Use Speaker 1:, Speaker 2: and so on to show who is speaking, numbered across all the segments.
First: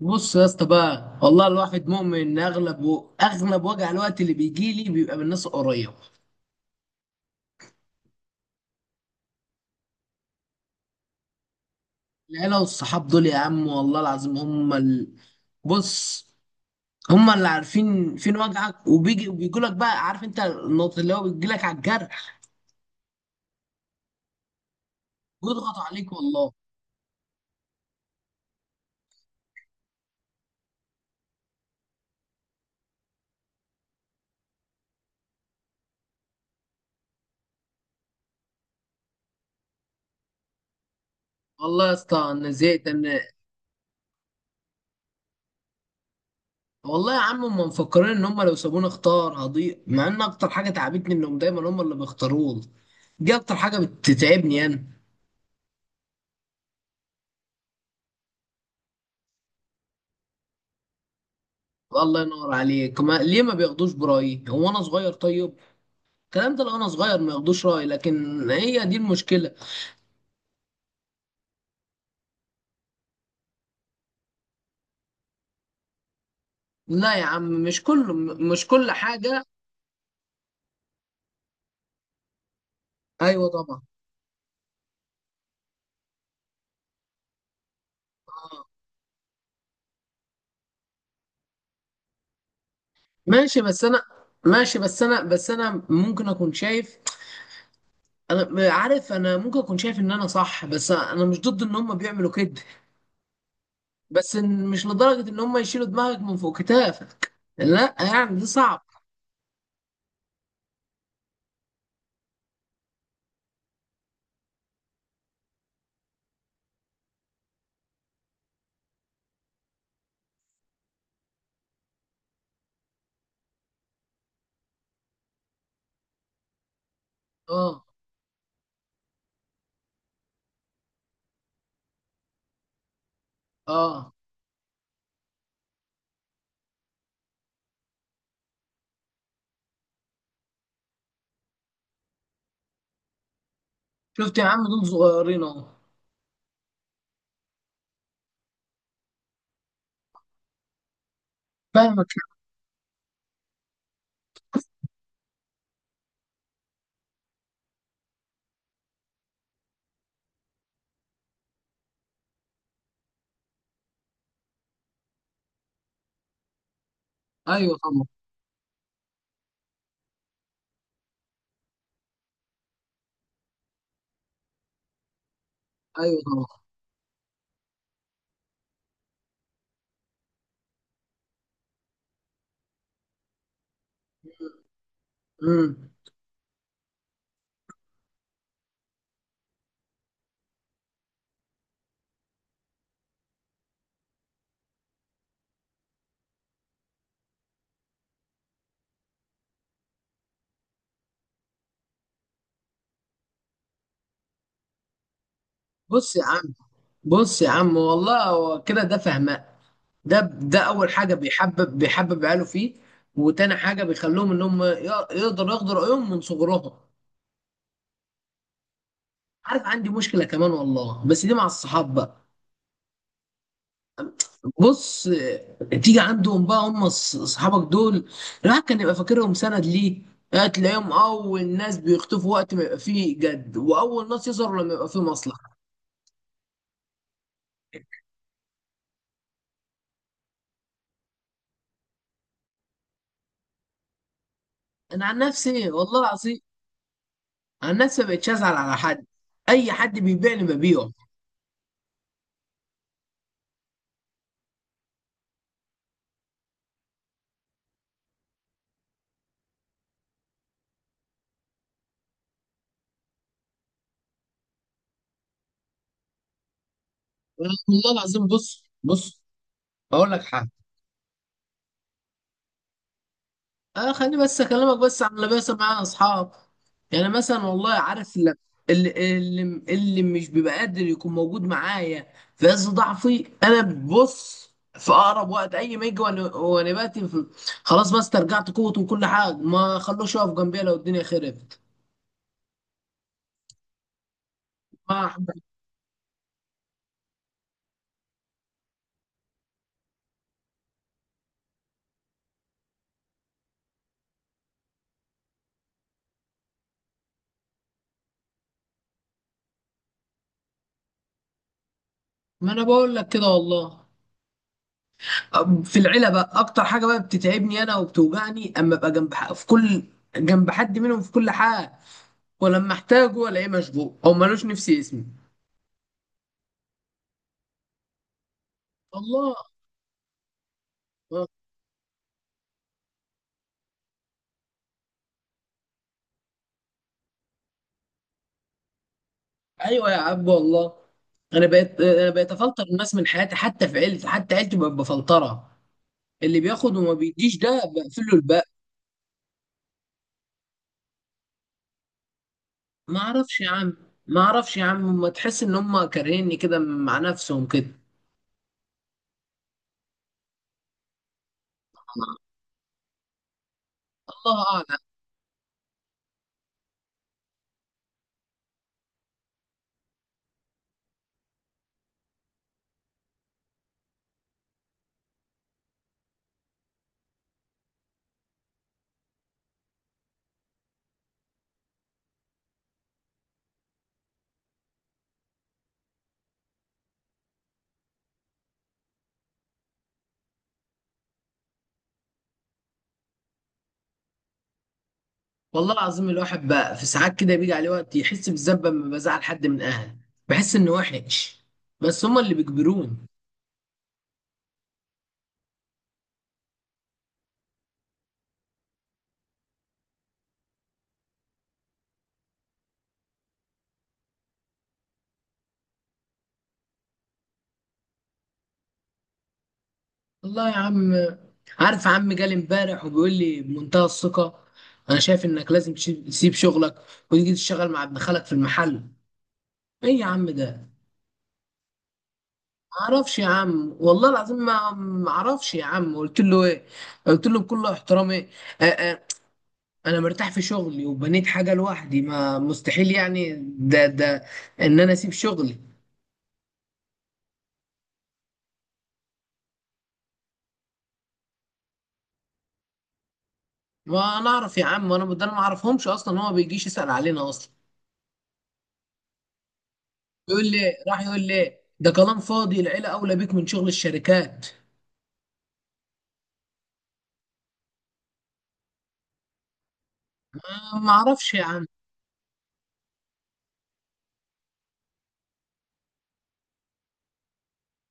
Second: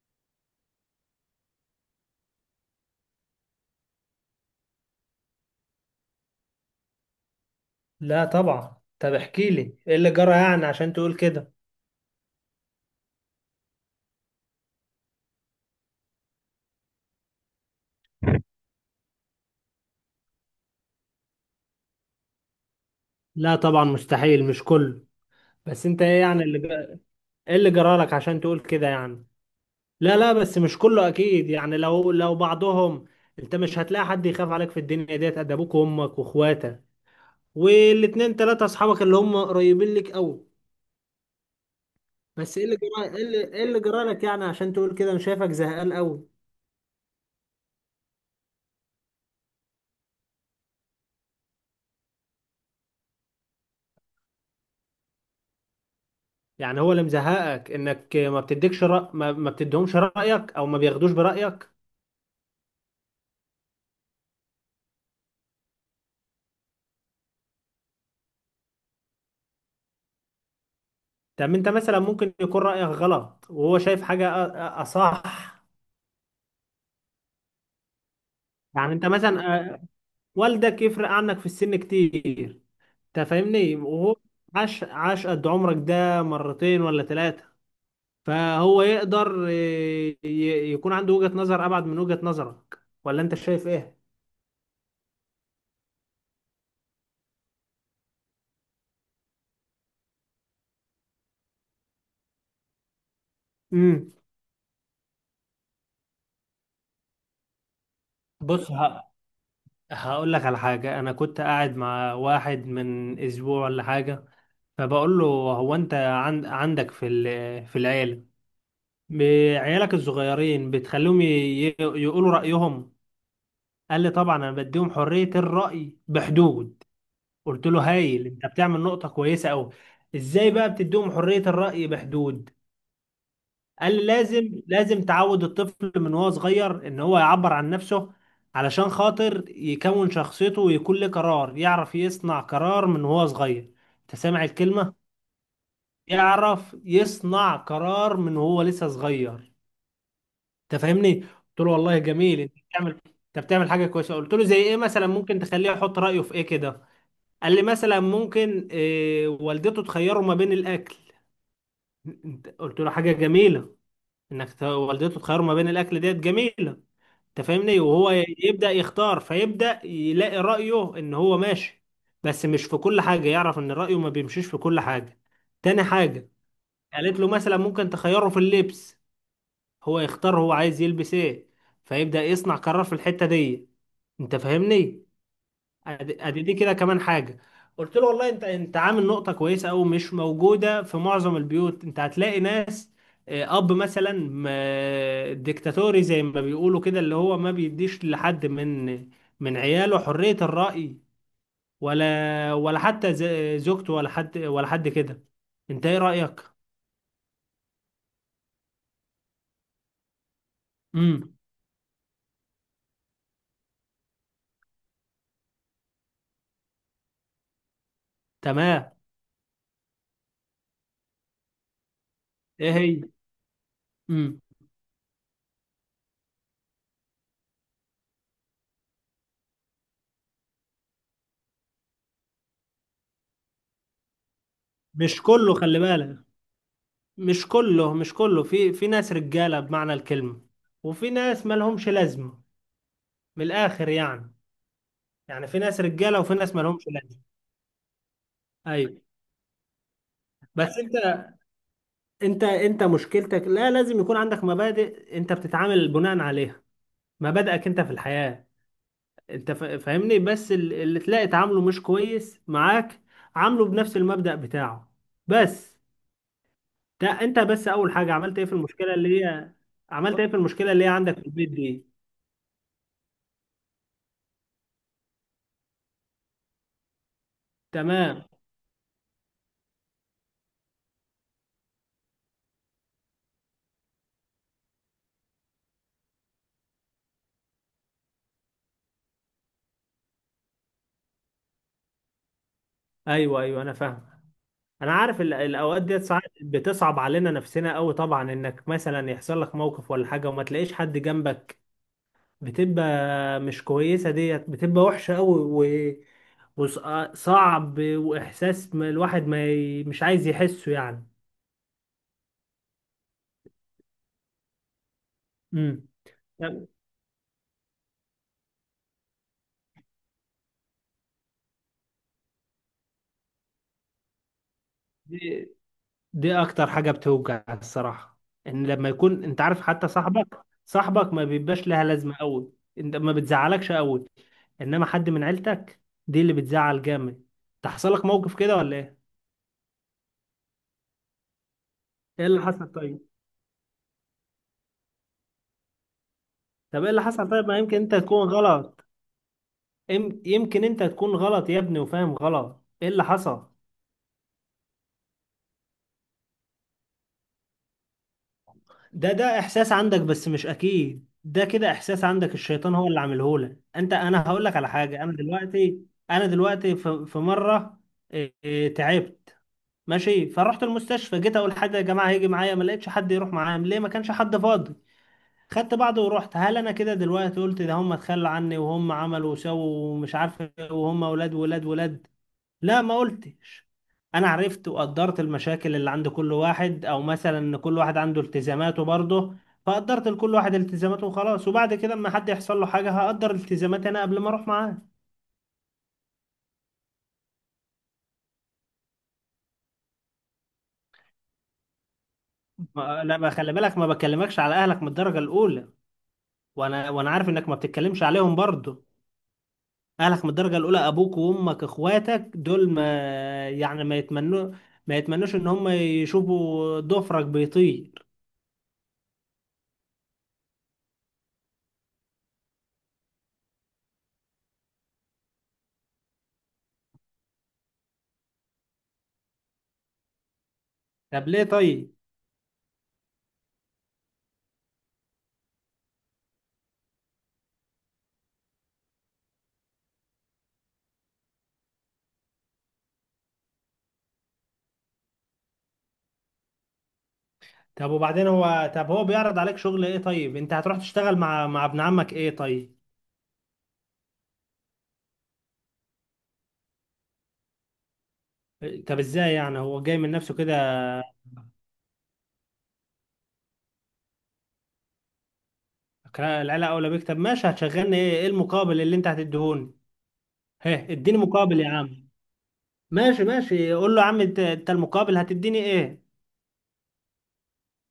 Speaker 1: بص يا اسطى بقى. والله الواحد مؤمن ان اغلب اغلب وجع الوقت اللي بيجي لي بيبقى من الناس القريبه.
Speaker 2: لا طبعا. طب احكي لي ايه اللي جرى يعني عشان تقول كده؟
Speaker 1: العيله والصحاب دول يا عم والله العظيم هم بص، هم اللي عارفين فين وجعك وبيجي وبيجوا لك. بقى عارف انت النقطه اللي هو بيجي لك على الجرح
Speaker 2: لا طبعا، مستحيل. مش كله.
Speaker 1: ويضغطوا
Speaker 2: بس انت
Speaker 1: عليك
Speaker 2: ايه يعني
Speaker 1: والله.
Speaker 2: اللي جرى؟ ايه اللي جرى لك عشان تقول كده يعني؟ لا لا، بس مش كله اكيد يعني، لو بعضهم. انت مش هتلاقي حد يخاف عليك في الدنيا ديت قد ابوك وامك واخواتك، والاتنين تلاتة اصحابك اللي هم قريبين لك قوي.
Speaker 1: والله يا اسطى انا
Speaker 2: بس ايه اللي
Speaker 1: زهقت
Speaker 2: جرى؟
Speaker 1: انا
Speaker 2: ايه اللي ايه اللي جرى لك يعني عشان تقول كده؟ انا شايفك زهقان قوي.
Speaker 1: والله يا عم هم مفكرين ان هم لو سابوني اختار هضيع، مع ان اكتر حاجه تعبتني انهم دايما هم اللي بيختاروني. دي اكتر حاجه بتتعبني انا.
Speaker 2: يعني هو اللي مزهقك انك ما بتديكش رأ... ما... ما بتديهمش رأيك، او ما بياخدوش برأيك؟
Speaker 1: الله ينور عليك. ما ليه ما بياخدوش برأيي؟ هو انا صغير طيب؟ الكلام ده لو انا صغير ما ياخدوش رأيي، لكن هي دي المشكلة.
Speaker 2: طب انت مثلا ممكن يكون رايك غلط، وهو شايف حاجه اصح.
Speaker 1: لا يا عم، مش كله، مش كل
Speaker 2: يعني انت
Speaker 1: حاجة.
Speaker 2: مثلا، والدك يفرق عنك في السن كتير. انت
Speaker 1: ايوه
Speaker 2: فاهمني؟
Speaker 1: طبعا.
Speaker 2: وهو عاش قد عمرك ده مرتين ولا ثلاثه.
Speaker 1: آه.
Speaker 2: فهو يقدر، يكون عنده وجهه نظر ابعد من وجهه نظرك. ولا انت
Speaker 1: ماشي
Speaker 2: شايف
Speaker 1: بس
Speaker 2: ايه؟
Speaker 1: انا، ماشي بس انا، بس انا ممكن اكون شايف. انا عارف انا ممكن اكون شايف ان انا صح، بس انا مش ضد ان هم بيعملوا كده.
Speaker 2: امم.
Speaker 1: بس إن- مش لدرجة ان هم يشيلوا دماغك من فوق كتافك. لا يعني دي
Speaker 2: بص
Speaker 1: صعب.
Speaker 2: ه- هقول لك على حاجه. انا كنت قاعد مع واحد من اسبوع ولا حاجه، فبقول له هو انت عندك في العيله، بعيالك الصغيرين بتخليهم يقولوا رأيهم؟ قال لي طبعا، انا بديهم حرية الرأي بحدود. قلت
Speaker 1: اه.
Speaker 2: له هايل، انت بتعمل نقطة كويسة قوي. ازاي بقى بتديهم حرية الرأي بحدود؟ قال لي
Speaker 1: اه.
Speaker 2: لازم تعود الطفل من وهو صغير ان هو يعبر عن نفسه، علشان خاطر يكون شخصيته، ويكون له قرار، يعرف يصنع قرار من وهو صغير. انت
Speaker 1: شفت يا
Speaker 2: سامع
Speaker 1: عم؟ دول
Speaker 2: الكلمة؟
Speaker 1: صغيرين اهو.
Speaker 2: يعرف يصنع قرار من وهو لسه صغير. انت فاهمني؟ قلت له والله
Speaker 1: فاهمك.
Speaker 2: جميل، انت بتعمل حاجه كويسه. قلت له زي ايه مثلا ممكن تخليه يحط رايه في ايه كده؟ قال لي مثلا، ممكن والدته تخيره ما بين الاكل. قلت له حاجه جميله، انك والدته تخيره ما بين الاكل، ديت جميله. انت
Speaker 1: ايوه
Speaker 2: فاهمني؟
Speaker 1: طبعا.
Speaker 2: وهو يبدا يختار، فيبدا يلاقي رايه ان هو ماشي. بس مش في كل حاجه، يعرف ان رايه ما بيمشيش في كل حاجه. تاني
Speaker 1: ايوه
Speaker 2: حاجه،
Speaker 1: طبعا.
Speaker 2: قالت له مثلا ممكن تخيره في اللبس. هو يختار، هو عايز يلبس ايه، فيبدأ يصنع قرار في الحتة دي. انت فاهمني؟
Speaker 1: امم.
Speaker 2: أدي دي كده كمان حاجة. قلت له والله انت عامل نقطة كويسة او مش موجودة في معظم البيوت. انت هتلاقي ناس، اب مثلا ديكتاتوري زي ما بيقولوا كده، اللي هو ما بيديش لحد من عياله حرية الرأي، ولا حتى زوجته، ولا حد ولا حد كده. انت ايه
Speaker 1: بص يا
Speaker 2: رأيك؟
Speaker 1: عم، بص يا عم والله هو كده ده فهماء. ده اول حاجه
Speaker 2: امم.
Speaker 1: بيحبب عياله فيه. وتاني حاجه بيخلوهم انهم يقدروا ياخدوا رايهم من صغرهم.
Speaker 2: تمام.
Speaker 1: عارف عندي مشكله كمان والله، بس دي مع الصحاب بقى.
Speaker 2: ايه هي؟ امم.
Speaker 1: بص آه، تيجي عندهم بقى هم صحابك دول الواحد كان يبقى فاكرهم سند ليه. آه، تلاقيهم اول ناس بيختفوا وقت ما يبقى فيه جد، واول ناس يظهروا لما يبقى فيه
Speaker 2: مش كله،
Speaker 1: مصلحه.
Speaker 2: خلي بالك، مش كله. في ناس رجالة بمعنى الكلمة، وفي ناس مالهمش لازمة. من الآخر يعني،
Speaker 1: انا عن
Speaker 2: يعني في
Speaker 1: نفسي
Speaker 2: ناس
Speaker 1: والله
Speaker 2: رجالة، وفي
Speaker 1: العظيم،
Speaker 2: ناس مالهمش لازمة.
Speaker 1: انا الناس ما بقتش ازعل على
Speaker 2: أيوة.
Speaker 1: حد. اي حد بيبيعني
Speaker 2: بس
Speaker 1: ببيعه.
Speaker 2: أنت أنت أنت مشكلتك لا، لازم يكون عندك مبادئ أنت بتتعامل بناء عليها. مبادئك أنت في الحياة. أنت فاهمني؟ بس اللي تلاقي تعامله مش كويس معاك، عامله بنفس المبدأ بتاعه بس. ده أنت بس،
Speaker 1: والله
Speaker 2: أول حاجة
Speaker 1: العظيم. بص، بص. اقول
Speaker 2: عملت
Speaker 1: لك
Speaker 2: إيه في
Speaker 1: حاجه،
Speaker 2: المشكلة اللي هي عندك في البيت دي؟
Speaker 1: اه خليني بس اكلمك بس عن اللي بيحصل معايا اصحاب. يعني مثلا والله عارف
Speaker 2: تمام.
Speaker 1: اللي اللي اللي مش بيبقى قادر يكون موجود معايا في عز ضعفي، انا ببص في اقرب وقت اي ما يجي وأنا خلاص بس استرجعت قوتي وكل حاجه، ما خلوش يقف جنبي لو الدنيا خربت.
Speaker 2: ايوه ايوه، انا فاهم. انا
Speaker 1: ما.
Speaker 2: عارف الاوقات ديت ساعات بتصعب علينا نفسنا قوي طبعا، انك مثلا يحصل لك موقف ولا حاجه وما تلاقيش حد جنبك، بتبقى مش كويسه. ديت بتبقى وحشه قوي وصعب، واحساس ما الواحد ما ي... مش عايز يحسه يعني.
Speaker 1: ما انا بقول لك كده والله. في
Speaker 2: امم.
Speaker 1: العيله بقى اكتر حاجه بقى بتتعبني انا وبتوجعني اما ابقى جنب حد منهم في كل حاجه، ولما احتاجه الاقيه مشغول او ملوش نفس اسمي.
Speaker 2: دي دي اكتر حاجه بتوجع الصراحه، ان لما يكون
Speaker 1: الله.
Speaker 2: انت عارف حتى صاحبك ما
Speaker 1: آه.
Speaker 2: بيبقاش لها لازمه قوي، انت ما بتزعلكش قوي. انما حد من عيلتك، دي اللي بتزعل جامد. تحصل لك موقف كده ولا ايه؟
Speaker 1: ايوه يا عبد والله. انا بقيت انا
Speaker 2: ايه
Speaker 1: بقيت
Speaker 2: اللي
Speaker 1: افلتر
Speaker 2: حصل
Speaker 1: الناس
Speaker 2: طيب؟
Speaker 1: من حياتي، حتى في عيلتي، حتى عيلتي بقت بفلترها. اللي بياخد
Speaker 2: طب ايه
Speaker 1: وما
Speaker 2: اللي حصل
Speaker 1: بيديش
Speaker 2: طيب؟
Speaker 1: ده
Speaker 2: ما يمكن انت
Speaker 1: بقفل له
Speaker 2: تكون
Speaker 1: الباب.
Speaker 2: غلط. يمكن انت تكون غلط يا ابني وفاهم غلط. ايه
Speaker 1: ما
Speaker 2: اللي
Speaker 1: اعرفش يا
Speaker 2: حصل؟
Speaker 1: عم. ما اعرفش يا عم. ما تحس ان هم كارهيني كده مع نفسهم كده.
Speaker 2: ده احساس عندك بس مش اكيد ده كده، احساس عندك الشيطان هو اللي عامله لك انت. انا
Speaker 1: الله
Speaker 2: هقول لك على
Speaker 1: اعلم.
Speaker 2: حاجه، انا دلوقتي في مره، إيه إيه، تعبت. ماشي فرحت المستشفى، جيت اقول حد يا جماعه هيجي معايا، ما لقيتش حد يروح معايا. ليه؟ ما كانش حد فاضي. خدت بعضه ورحت. هل انا كده دلوقتي قلت ده هم اتخلوا عني وهم عملوا وسووا ومش عارف إيه، وهم ولاد ولاد ولاد؟ لا ما قلتش. انا عرفت وقدرت المشاكل اللي عند كل واحد، او مثلا ان كل واحد عنده التزاماته برضه. فقدرت لكل واحد التزاماته وخلاص. وبعد كده اما حد يحصل له حاجه، هقدر التزاماتي انا قبل ما اروح معاه.
Speaker 1: والله العظيم الواحد بقى في ساعات كده بيجي عليه وقت يحس بالذنب لما بزعل حد من اهله، بحس انه وحش. بس هما اللي بيجبروني.
Speaker 2: لا ما، خلي بالك، ما بكلمكش على اهلك من الدرجه الاولى. وانا عارف انك ما بتتكلمش عليهم برضه. أهلك من الدرجة الأولى، أبوك وأمك إخواتك دول، ما يعني، ما يتمنوش إن هم يشوفوا ضفرك بيطير.
Speaker 1: والله يا عم. عارف عم جالي امبارح وبيقول لي بمنتهى الثقة: انا شايف انك لازم تسيب شغلك وتيجي تشتغل مع ابن خالك في المحل. ايه يا عم ده؟
Speaker 2: طب ليه طيب؟
Speaker 1: معرفش يا عم والله العظيم، ما معرفش يا عم. قلت له ايه؟ قلت له بكل احترامي، انا مرتاح في شغلي وبنيت حاجه لوحدي. ما مستحيل يعني ده ان انا اسيب شغلي.
Speaker 2: طب وبعدين هو، طب هو بيعرض عليك شغل إيه طيب؟ أنت هتروح تشتغل مع ابن عمك إيه طيب؟
Speaker 1: وانا اعرف يا عم انا ده؟ انا ما اعرفهمش اصلا، هو ما بيجيش يسال علينا اصلا.
Speaker 2: طب إزاي يعني هو جاي من نفسه
Speaker 1: يقول
Speaker 2: كده؟
Speaker 1: لي، راح يقول لي ده كلام فاضي، العيله اولى بيك من شغل الشركات.
Speaker 2: العيلة أولى بيك. طب ماشي، هتشغلني إيه؟ إيه المقابل اللي أنت هتديهوني؟
Speaker 1: أنا
Speaker 2: هه،
Speaker 1: ما
Speaker 2: إديني
Speaker 1: اعرفش يا
Speaker 2: مقابل
Speaker 1: عم.
Speaker 2: يا عم. ماشي ماشي، قول له يا عم أنت المقابل هتديني إيه؟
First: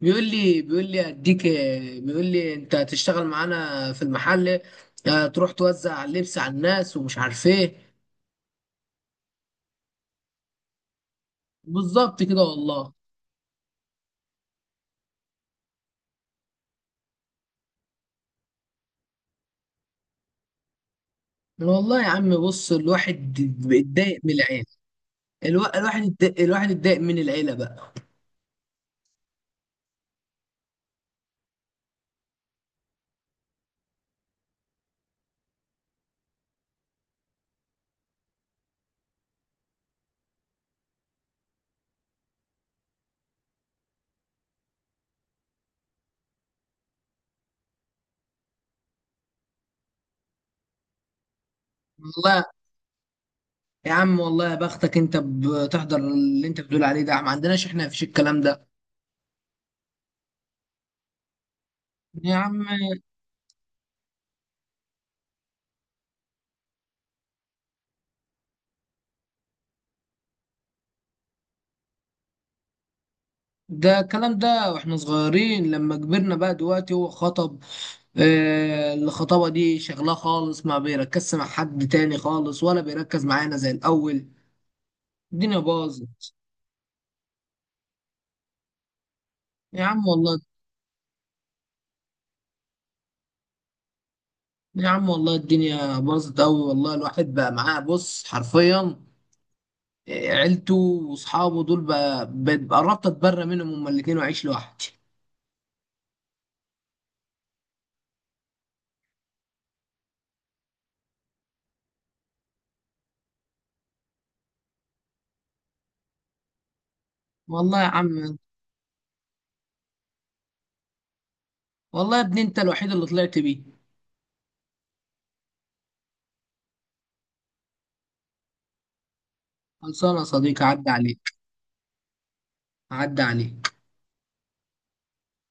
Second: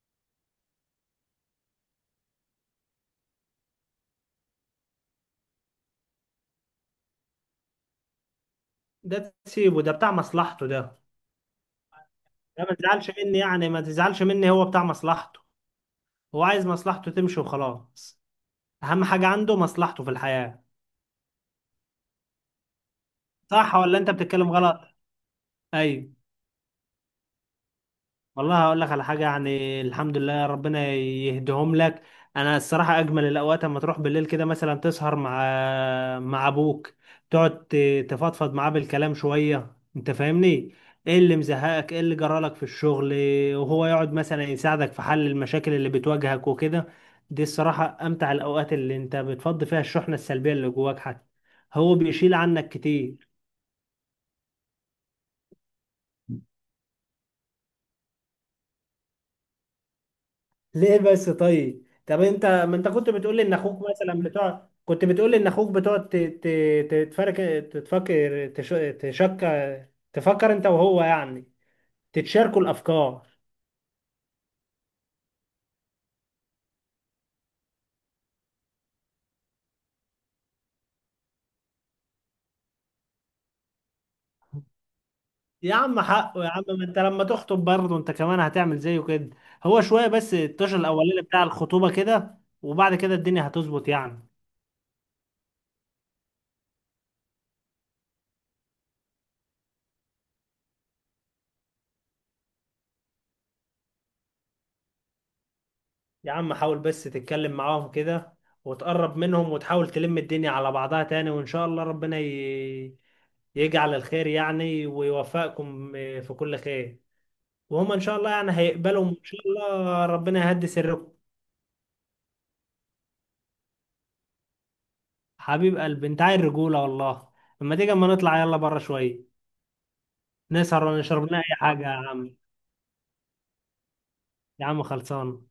Speaker 1: بيقول لي اديك، بيقول لي انت هتشتغل معانا في المحل، آه، تروح توزع اللبس على الناس ومش عارف ايه.
Speaker 2: ده تسيبه ده، بتاع مصلحته ده.
Speaker 1: بالظبط كده
Speaker 2: لا ما
Speaker 1: والله.
Speaker 2: تزعلش مني، يعني ما تزعلش مني، هو بتاع مصلحته. هو عايز مصلحته تمشي وخلاص. اهم حاجة عنده مصلحته في الحياة.
Speaker 1: والله يا عم بص، الواحد
Speaker 2: صح ولا انت
Speaker 1: بيتضايق من
Speaker 2: بتتكلم
Speaker 1: العيال.
Speaker 2: غلط؟ ايوه.
Speaker 1: الواحد اتضايق من العيله بقى.
Speaker 2: والله هقول لك على حاجة، يعني الحمد لله ربنا يهديهم لك. أنا الصراحة أجمل الأوقات أما تروح بالليل كده مثلا، تسهر مع أبوك، تقعد تفضفض معاه بالكلام شوية. أنت فاهمني؟ إيه اللي مزهقك؟ إيه اللي جرالك في الشغل؟ وهو يقعد مثلا يساعدك في حل المشاكل اللي بتواجهك وكده. دي الصراحة أمتع الأوقات، اللي أنت بتفضي فيها الشحنة السلبية اللي جواك. حتى هو بيشيل
Speaker 1: والله
Speaker 2: عنك كتير.
Speaker 1: يا عم. والله يا بختك، انت بتحضر اللي انت بتقول عليه ده، ما عندناش احنا فيش الكلام ده
Speaker 2: ليه بس طيب؟ طب
Speaker 1: يا
Speaker 2: انت،
Speaker 1: عم.
Speaker 2: ما انت كنت بتقول لي ان اخوك بتقعد تتفرك، تتفكر تش... تشك، تفكر انت وهو يعني، تتشاركوا الافكار.
Speaker 1: ده الكلام ده واحنا صغيرين، لما كبرنا بقى دلوقتي هو خطب. آه الخطابه دي شغلاه خالص، ما بيركزش مع حد تاني خالص، ولا بيركز معانا زي الاول. الدنيا
Speaker 2: يا عم
Speaker 1: باظت
Speaker 2: حقه، يا عم ما انت لما تخطب برضه انت كمان هتعمل زيه كده. هو
Speaker 1: يا عم
Speaker 2: شويه بس
Speaker 1: والله.
Speaker 2: الطشة الاولاني بتاع الخطوبه كده، وبعد كده الدنيا هتظبط يعني.
Speaker 1: يا عم والله الدنيا باظت قوي والله. الواحد بقى معاه بص حرفيا عيلته واصحابه دول، قربت اتبرى منهم هما الاتنين واعيش لوحدي.
Speaker 2: يا عم حاول بس تتكلم معاهم كده، وتقرب منهم، وتحاول تلم الدنيا على بعضها تاني. وإن شاء الله ربنا يجعل الخير يعني، ويوفقكم، في كل خير.
Speaker 1: والله يا
Speaker 2: وهم إن شاء الله
Speaker 1: عم.
Speaker 2: يعني هيقبلوا، وإن شاء الله ربنا يهدي سركم.
Speaker 1: والله يا ابني انت الوحيد اللي طلعت بيه.
Speaker 2: حبيب قلبي أنت، عايل رجولة والله. أما نطلع يلا بره شوية،
Speaker 1: خلصانه يا صديقي،
Speaker 2: نسهر
Speaker 1: عدى عليك،
Speaker 2: ونشرب لنا أي حاجة يا عم.
Speaker 1: عدى عليك.
Speaker 2: يا عم خلصان.